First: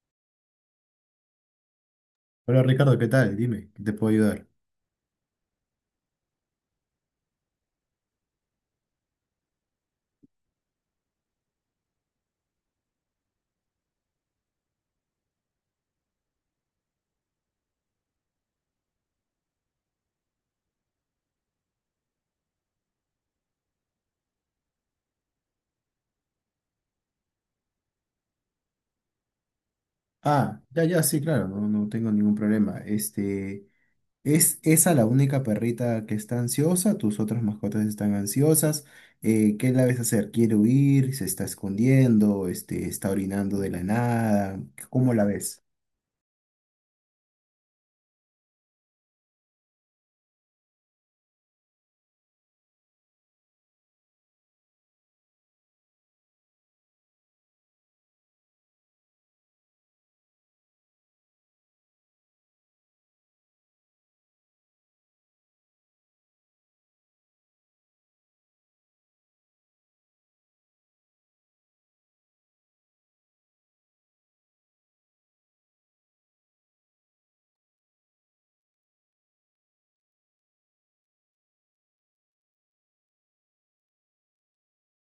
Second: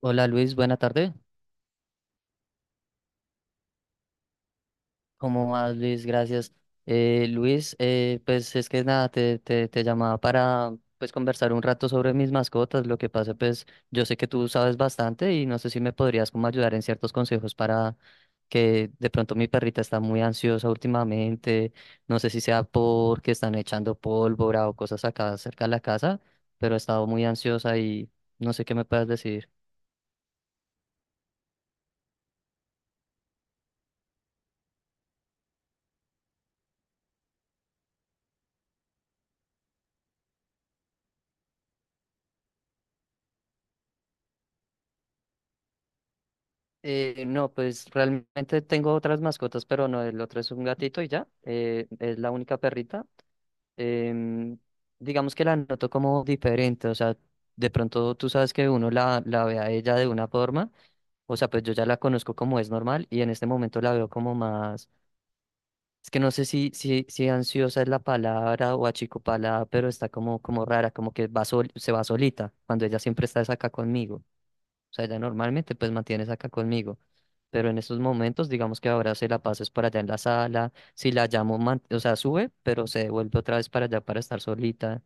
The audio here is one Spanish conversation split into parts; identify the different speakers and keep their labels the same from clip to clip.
Speaker 1: Hola Luis, buena tarde.
Speaker 2: Hola Ricardo, ¿qué tal? Dime, ¿qué te puedo ayudar?
Speaker 1: ¿Cómo vas Luis? Gracias. Luis, pues es que nada, te llamaba para pues conversar un rato sobre mis mascotas. Lo que pasa, pues yo sé que tú sabes bastante y no sé si me podrías como ayudar en ciertos consejos para que de pronto mi perrita está muy ansiosa últimamente. No sé si sea porque están echando pólvora o cosas acá cerca de la casa, pero ha estado muy ansiosa y no sé qué me puedas decir.
Speaker 2: Ah, ya, ya, sí, claro, no, no tengo ningún problema. ¿Es esa la única perrita que está ansiosa? ¿Tus otras mascotas están ansiosas? ¿Qué la ves hacer? ¿Quiere huir? ¿Se está escondiendo? ¿Está orinando de la nada? ¿Cómo la ves?
Speaker 1: No, pues realmente tengo otras mascotas, pero no, el otro es un gatito y ya, es la única perrita. Em, digamos que la noto como diferente, o sea, de pronto tú sabes que uno la ve a ella de una forma, o sea, pues yo ya la conozco como es normal y en este momento la veo como más, es que no sé si ansiosa es la palabra o achicopalada, pero está como, como rara, como que se va solita, cuando ella siempre está es acá conmigo. O sea, ella normalmente pues mantienes acá conmigo. Pero en estos momentos, digamos que ahora se la pases para allá en la sala. Si la llamo, o sea, sube, pero se vuelve otra vez para allá para estar solita.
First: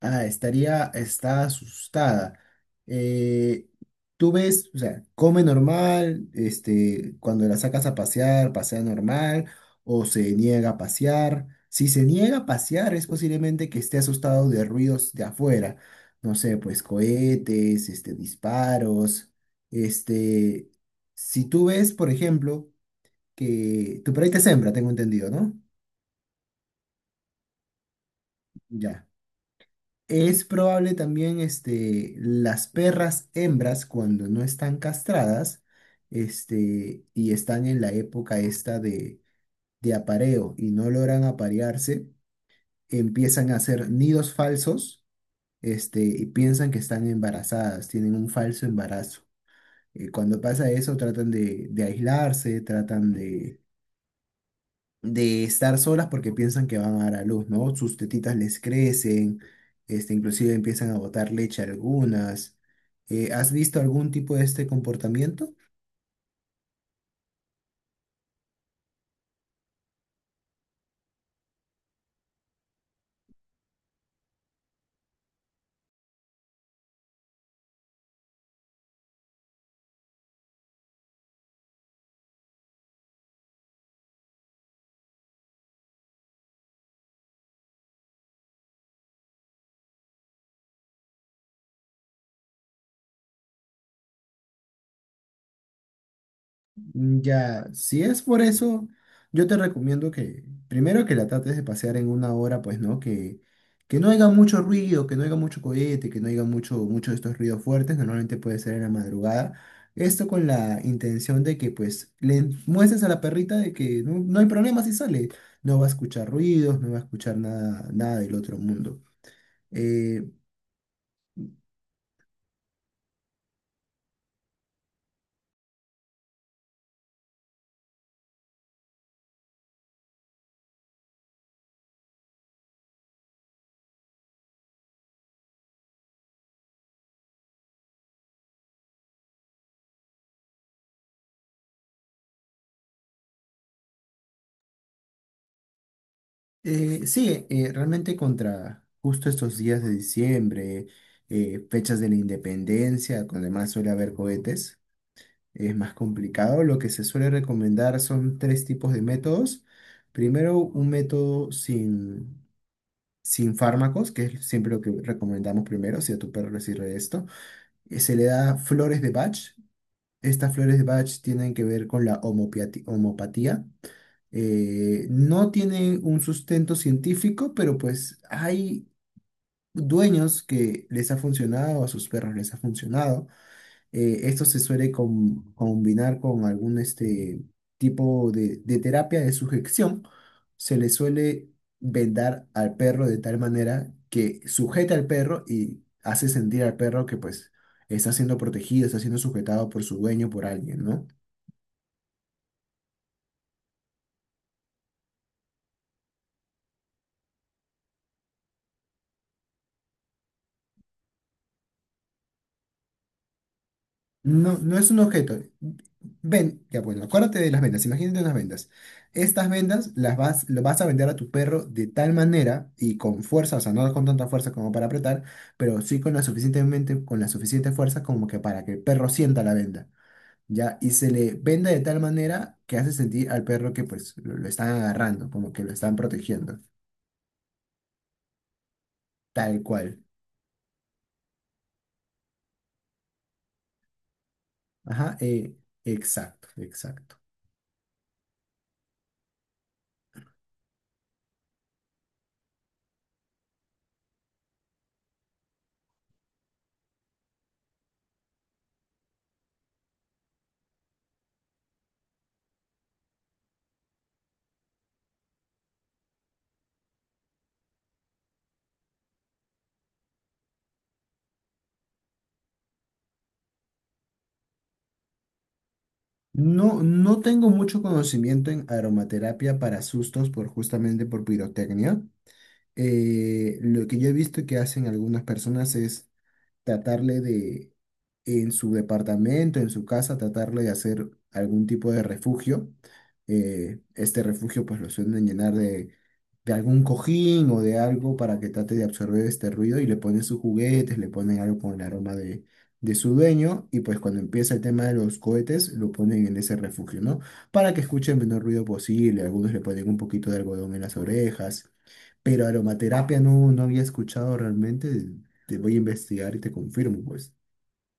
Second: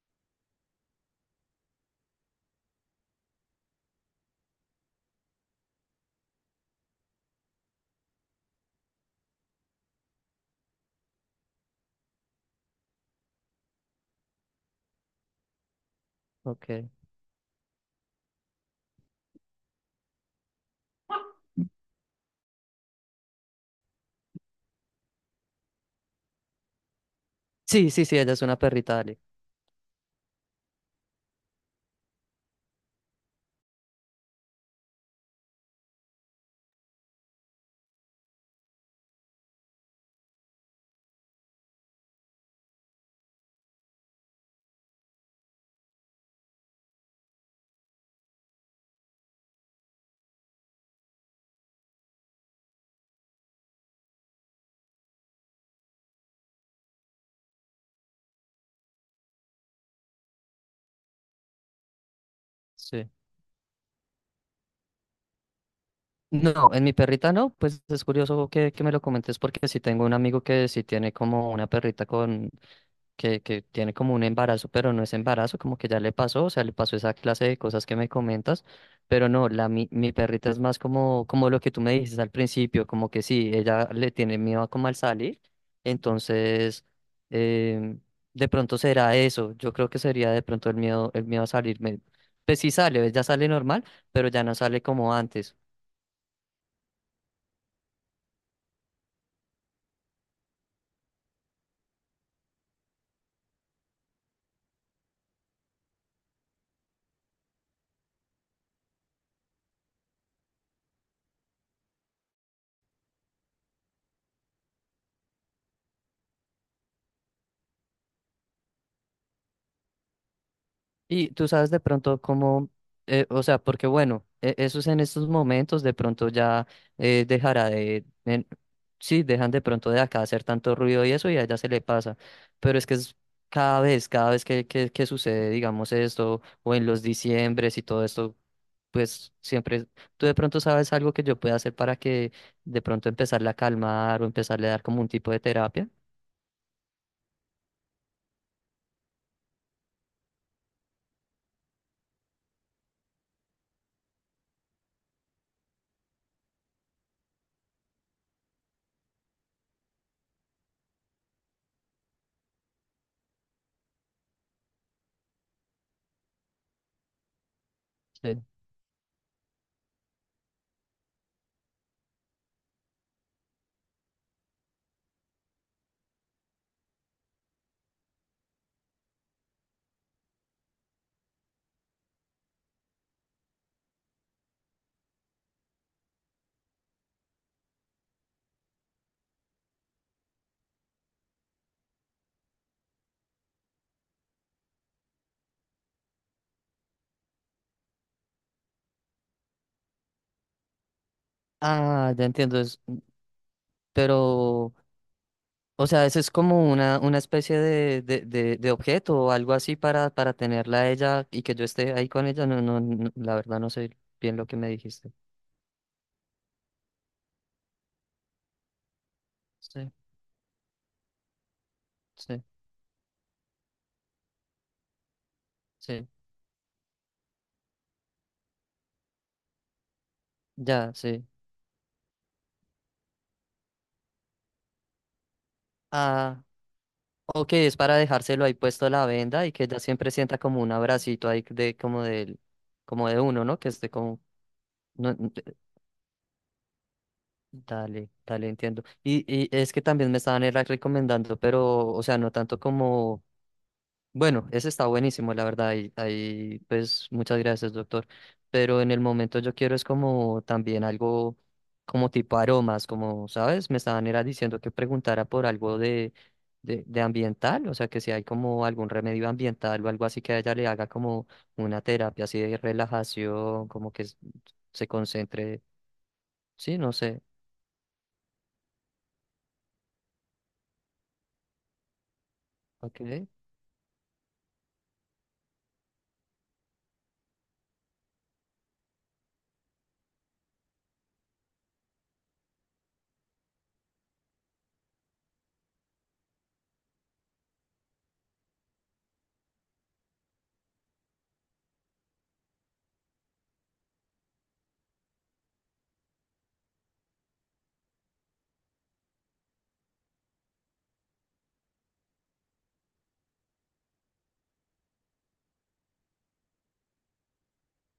Speaker 2: Ah, está asustada. Eh, tú ves, o sea, come normal, cuando la sacas a pasear, pasea normal, o se niega a pasear. Si se niega a pasear, es posiblemente que esté asustado de ruidos de afuera. No sé,
Speaker 1: Ok.
Speaker 2: pues cohetes, disparos. Este, si tú ves, por ejemplo, que tu perrita es hembra, tengo entendido, ¿no?
Speaker 1: Sí, sí, sí, ella es una perrita,
Speaker 2: Ya.
Speaker 1: dale.
Speaker 2: Es probable también las perras hembras cuando no están castradas y están en la época esta de apareo y no logran aparearse, empiezan a hacer nidos falsos y piensan que están embarazadas, tienen un falso embarazo. Cuando pasa eso tratan de aislarse, tratan de estar solas porque piensan que van a dar a luz, ¿no? Sus tetitas les crecen, inclusive empiezan a botar leche algunas.
Speaker 1: Sí.
Speaker 2: ¿Has visto algún tipo de este comportamiento?
Speaker 1: No, en mi perrita no, pues es curioso que me lo comentes porque sí tengo un amigo que sí tiene como una perrita que tiene como un embarazo, pero no es embarazo, como que ya le pasó, o sea, le pasó esa clase de cosas que me comentas, pero no, mi perrita es más como, como lo que tú me dices al principio, como que sí, ella le tiene miedo como al salir, entonces em, de pronto será eso, yo creo que sería de pronto el miedo a salir, pues sí sale, ella sale normal, pero ya no sale como antes.
Speaker 2: Mm, ya, si es por eso, yo te recomiendo que primero que la trates de pasear en una hora, pues, ¿no? Que no haya mucho ruido, que no haya mucho cohete, que no haya mucho, mucho de estos ruidos fuertes, normalmente puede ser en la madrugada. Esto con la intención de que, pues, le muestres a la perrita de que no, no hay problema si sale. No va a escuchar ruidos, no va a escuchar nada, nada del otro mundo. Eh,
Speaker 1: Y tú sabes de pronto cómo, o sea, porque bueno, esos en estos momentos de pronto ya dejará de, sí, dejan de pronto de acá hacer tanto ruido y eso y a ella se le pasa, pero es que es cada vez que sucede, digamos esto, o en los diciembres y todo esto, pues siempre, tú de pronto sabes algo que yo pueda hacer para que de pronto empezarla a calmar o empezarle a dar como un tipo de terapia.
Speaker 2: sí, realmente contra justo estos días de diciembre, fechas de la independencia, donde más suele haber cohetes, es más complicado. Lo que se suele recomendar son tres tipos de métodos. Primero, un método sin fármacos, que es siempre lo que recomendamos primero, si a tu perro le sirve esto. Se le
Speaker 1: Sí.
Speaker 2: da flores de Bach. Estas flores de Bach tienen que ver con la homopatía, no tiene un sustento científico, pero pues hay dueños que les ha funcionado, a sus perros les ha funcionado. Esto se suele combinar con algún tipo de terapia de sujeción. Se le suele vendar al perro de tal manera que sujeta al perro y hace sentir al perro que pues está siendo protegido, está siendo sujetado por su dueño, por alguien, ¿no?
Speaker 1: Ah, ya entiendo, pero O sea, eso es como una especie de objeto o algo así para tenerla a ella y que yo esté ahí con ella. No, no, no, la verdad no sé bien lo que
Speaker 2: No,
Speaker 1: me
Speaker 2: no es un
Speaker 1: dijiste.
Speaker 2: objeto. Ven, ya bueno, acuérdate de las vendas, imagínate unas vendas. Estas vendas
Speaker 1: Sí,
Speaker 2: lo vas a vender a tu perro de tal
Speaker 1: sí,
Speaker 2: manera y con fuerza, o sea, no con tanta fuerza como para apretar, pero sí
Speaker 1: sí,
Speaker 2: con la suficiente fuerza como que para que el perro sienta la venda, ¿ya? Y
Speaker 1: ya,
Speaker 2: se
Speaker 1: sí.
Speaker 2: le venda de tal manera que hace sentir al perro que pues lo están agarrando, como que lo están
Speaker 1: Ah,
Speaker 2: protegiendo,
Speaker 1: ok, es para dejárselo ahí puesto la venda y
Speaker 2: tal
Speaker 1: que ella
Speaker 2: cual.
Speaker 1: siempre sienta como un abracito ahí de como del, como de uno, ¿no? Que esté como, no,
Speaker 2: Ajá, exacto, exacto.
Speaker 1: dale, dale, entiendo. Y es que también me estaban era recomendando, pero, o sea, no tanto como. Bueno, ese está buenísimo, la verdad, y ahí pues muchas gracias, doctor. Pero en el momento yo quiero es como también algo como tipo aromas, como, ¿sabes? Me estaban era diciendo que preguntara por algo de ambiental, o sea, que si hay como algún remedio ambiental o algo así que a ella le haga como una terapia así de relajación, como que se concentre, sí,
Speaker 2: No,
Speaker 1: no
Speaker 2: no
Speaker 1: sé.
Speaker 2: tengo mucho conocimiento en aromaterapia para sustos por justamente por pirotecnia.
Speaker 1: Ok.
Speaker 2: Lo que yo he visto que hacen algunas personas es tratarle de, en su departamento, en su casa, tratarle de hacer algún tipo de refugio. Este refugio pues lo suelen llenar de algún cojín o de algo para que trate de absorber este ruido y le ponen sus juguetes, le ponen algo con el aroma de su dueño y pues cuando empieza el tema de los cohetes lo ponen en ese refugio, ¿no? Para que escuche el menor ruido posible, algunos le ponen un poquito de algodón en las orejas. Pero aromaterapia no, no había escuchado realmente. Te voy a investigar y te confirmo, pues.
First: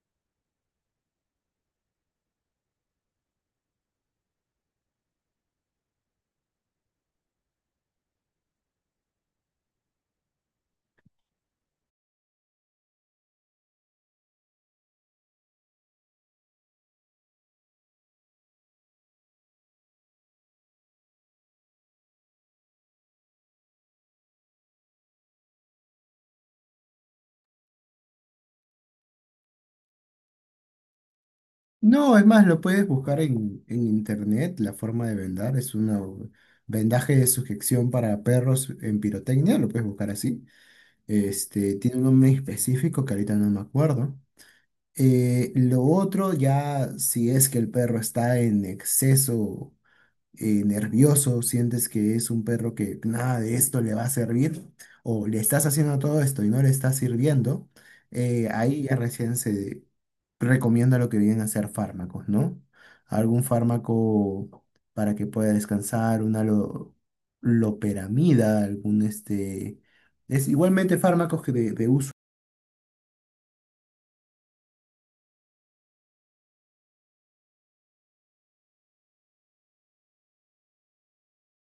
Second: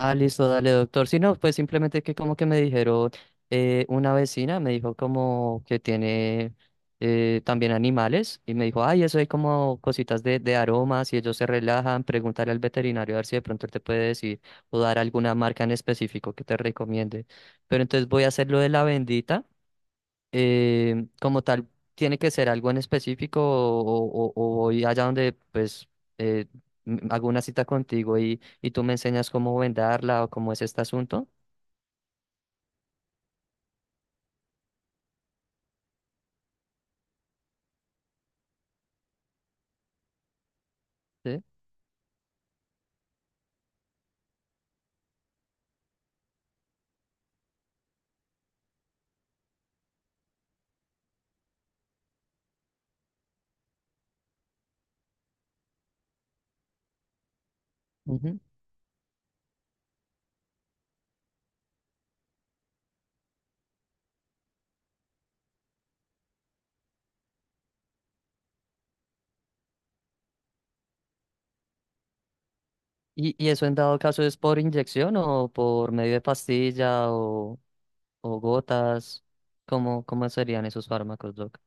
Speaker 1: Ah, listo, dale, doctor. Si no, pues simplemente que como que me dijeron, una vecina me dijo como que tiene también animales y me dijo, ay, eso hay como cositas de aromas y ellos se relajan, pregúntale al veterinario a ver si de pronto él te puede decir o dar alguna marca en específico que te recomiende. Pero entonces voy a hacer lo de la bendita como tal, tiene que ser algo en específico o, o voy allá donde pues eh, hago una cita contigo y tú me enseñas cómo vendarla o cómo es este asunto.
Speaker 2: No, es más, lo puedes buscar en internet, la forma de vendar. Es un vendaje de sujeción para perros en pirotecnia, lo puedes buscar así.
Speaker 1: ¿Sí?
Speaker 2: Tiene un nombre específico que ahorita no me acuerdo. Lo otro ya, si es que el perro está en exceso nervioso, sientes que es un perro que nada de esto le va a servir, o le estás haciendo todo esto y no le está sirviendo,
Speaker 1: Ujú.
Speaker 2: ahí ya recién se recomienda lo que vienen a ser fármacos, ¿no? Algún fármaco para que pueda descansar, una loperamida, algún. Es igualmente fármacos que de uso.
Speaker 1: Y eso en dado caso es por inyección o por medio de pastilla o gotas? ¿Cómo, cómo serían esos fármacos, Doc?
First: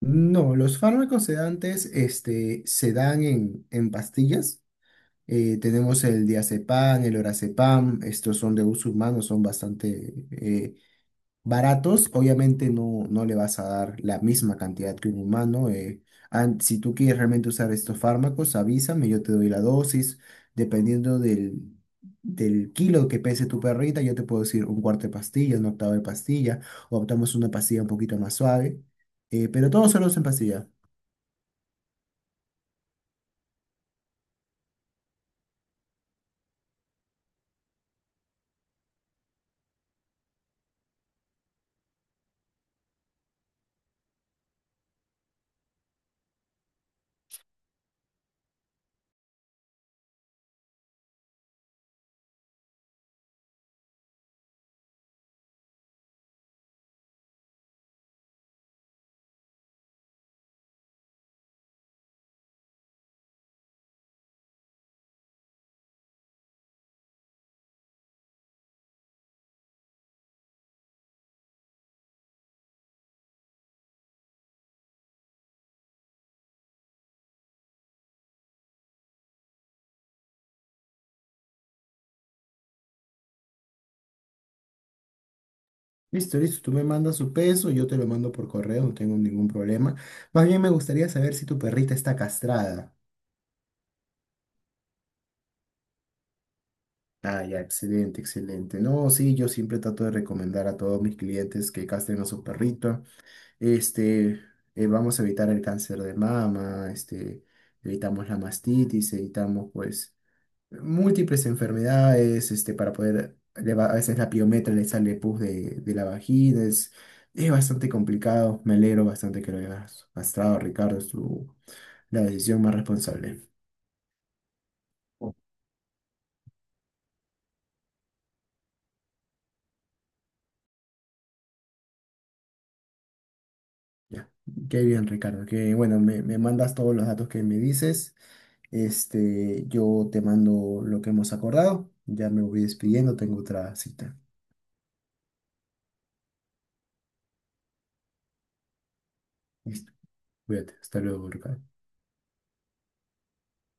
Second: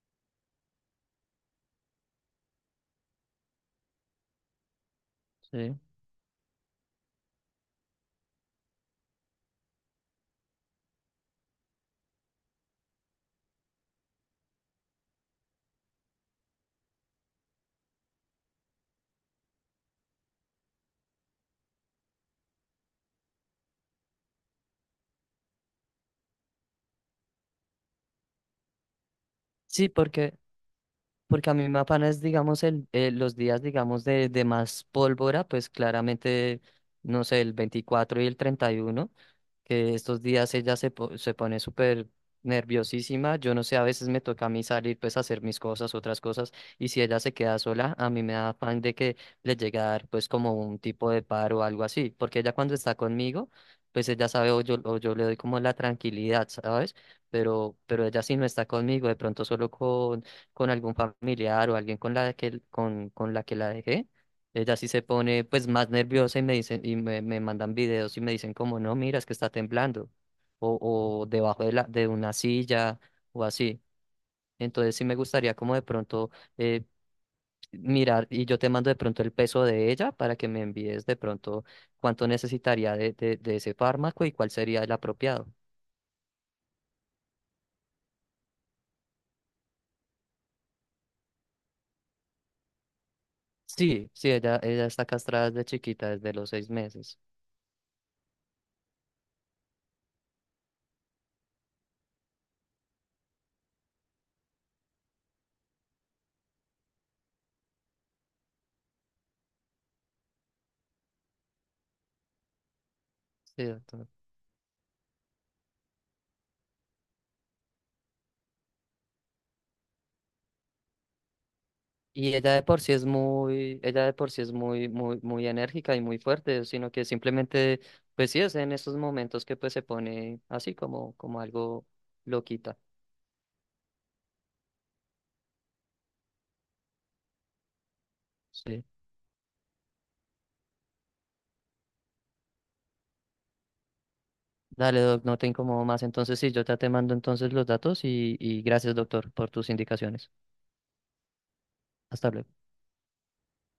Speaker 2: No, los fármacos sedantes se dan en, pastillas. Eh,
Speaker 1: Sí.
Speaker 2: tenemos el diazepam, el lorazepam, estos son de uso humano, son bastante baratos. Obviamente no, no le vas a dar la misma cantidad que un humano. Si tú quieres realmente usar estos fármacos, avísame, yo te doy la dosis. Dependiendo del kilo que pese tu perrita, yo te puedo decir un cuarto de pastilla, un octavo de pastilla, o optamos una pastilla un poquito más suave. Pero
Speaker 1: Sí,
Speaker 2: todos solo en
Speaker 1: porque.
Speaker 2: pastilla.
Speaker 1: Porque a mí me apana es, digamos, los días, digamos, de más pólvora, pues claramente, no sé, el 24 y el 31 que estos días ella se pone súper nerviosísima. Yo no sé, a veces me toca a mí salir, pues, a hacer mis cosas, otras cosas, y si ella se queda sola, a mí me da afán de que le llegue a dar, pues, como un tipo de paro o algo así. Porque ella cuando está conmigo, pues ella sabe o yo le doy como la tranquilidad, ¿sabes? Pero ella si no está conmigo, de pronto solo con algún familiar o alguien con la que, con la que la dejé, ella sí se pone pues más nerviosa y me dicen, me mandan videos y me dicen como, no, mira, es que está temblando, o, o debajo de de una silla, o así. Entonces sí me gustaría como de pronto eh, mirar, y yo te mando de pronto el peso de ella para que me envíes de pronto cuánto necesitaría de ese fármaco y cuál sería el apropiado.
Speaker 2: Listo, listo. Tú me mandas su peso, yo te lo mando por correo, no tengo ningún problema. Más bien me gustaría saber si tu perrita está castrada.
Speaker 1: Sí, sí, ella está castrada desde chiquita, desde los 6 meses.
Speaker 2: Ah, ya, excelente, excelente. No, sí, yo siempre trato de recomendar a todos mis clientes que castren a su perrito. Este, vamos a evitar el cáncer de mama, evitamos la mastitis, evitamos, pues, múltiples enfermedades, para poder,
Speaker 1: Sí.
Speaker 2: a veces la piometra le sale pus de la vagina, es bastante complicado, me alegro bastante que lo hayas gastado, Ricardo, la
Speaker 1: Y ella
Speaker 2: decisión
Speaker 1: de
Speaker 2: más
Speaker 1: por sí es
Speaker 2: responsable.
Speaker 1: muy, ella de por sí es muy, muy, muy enérgica y muy fuerte, sino que simplemente, pues sí, es en estos momentos que pues se pone así como, como algo loquita.
Speaker 2: Ya, qué bien, Ricardo, que bueno, me mandas todos los datos que me dices,
Speaker 1: Sí.
Speaker 2: yo te mando lo que hemos acordado, ya me voy despidiendo, tengo otra cita.
Speaker 1: Dale, Doc, no te incomodo más. Entonces sí, yo ya te mando entonces los datos y gracias, doctor, por tus
Speaker 2: Listo,
Speaker 1: indicaciones.
Speaker 2: cuídate, hasta luego, Ricardo.
Speaker 1: Hasta luego.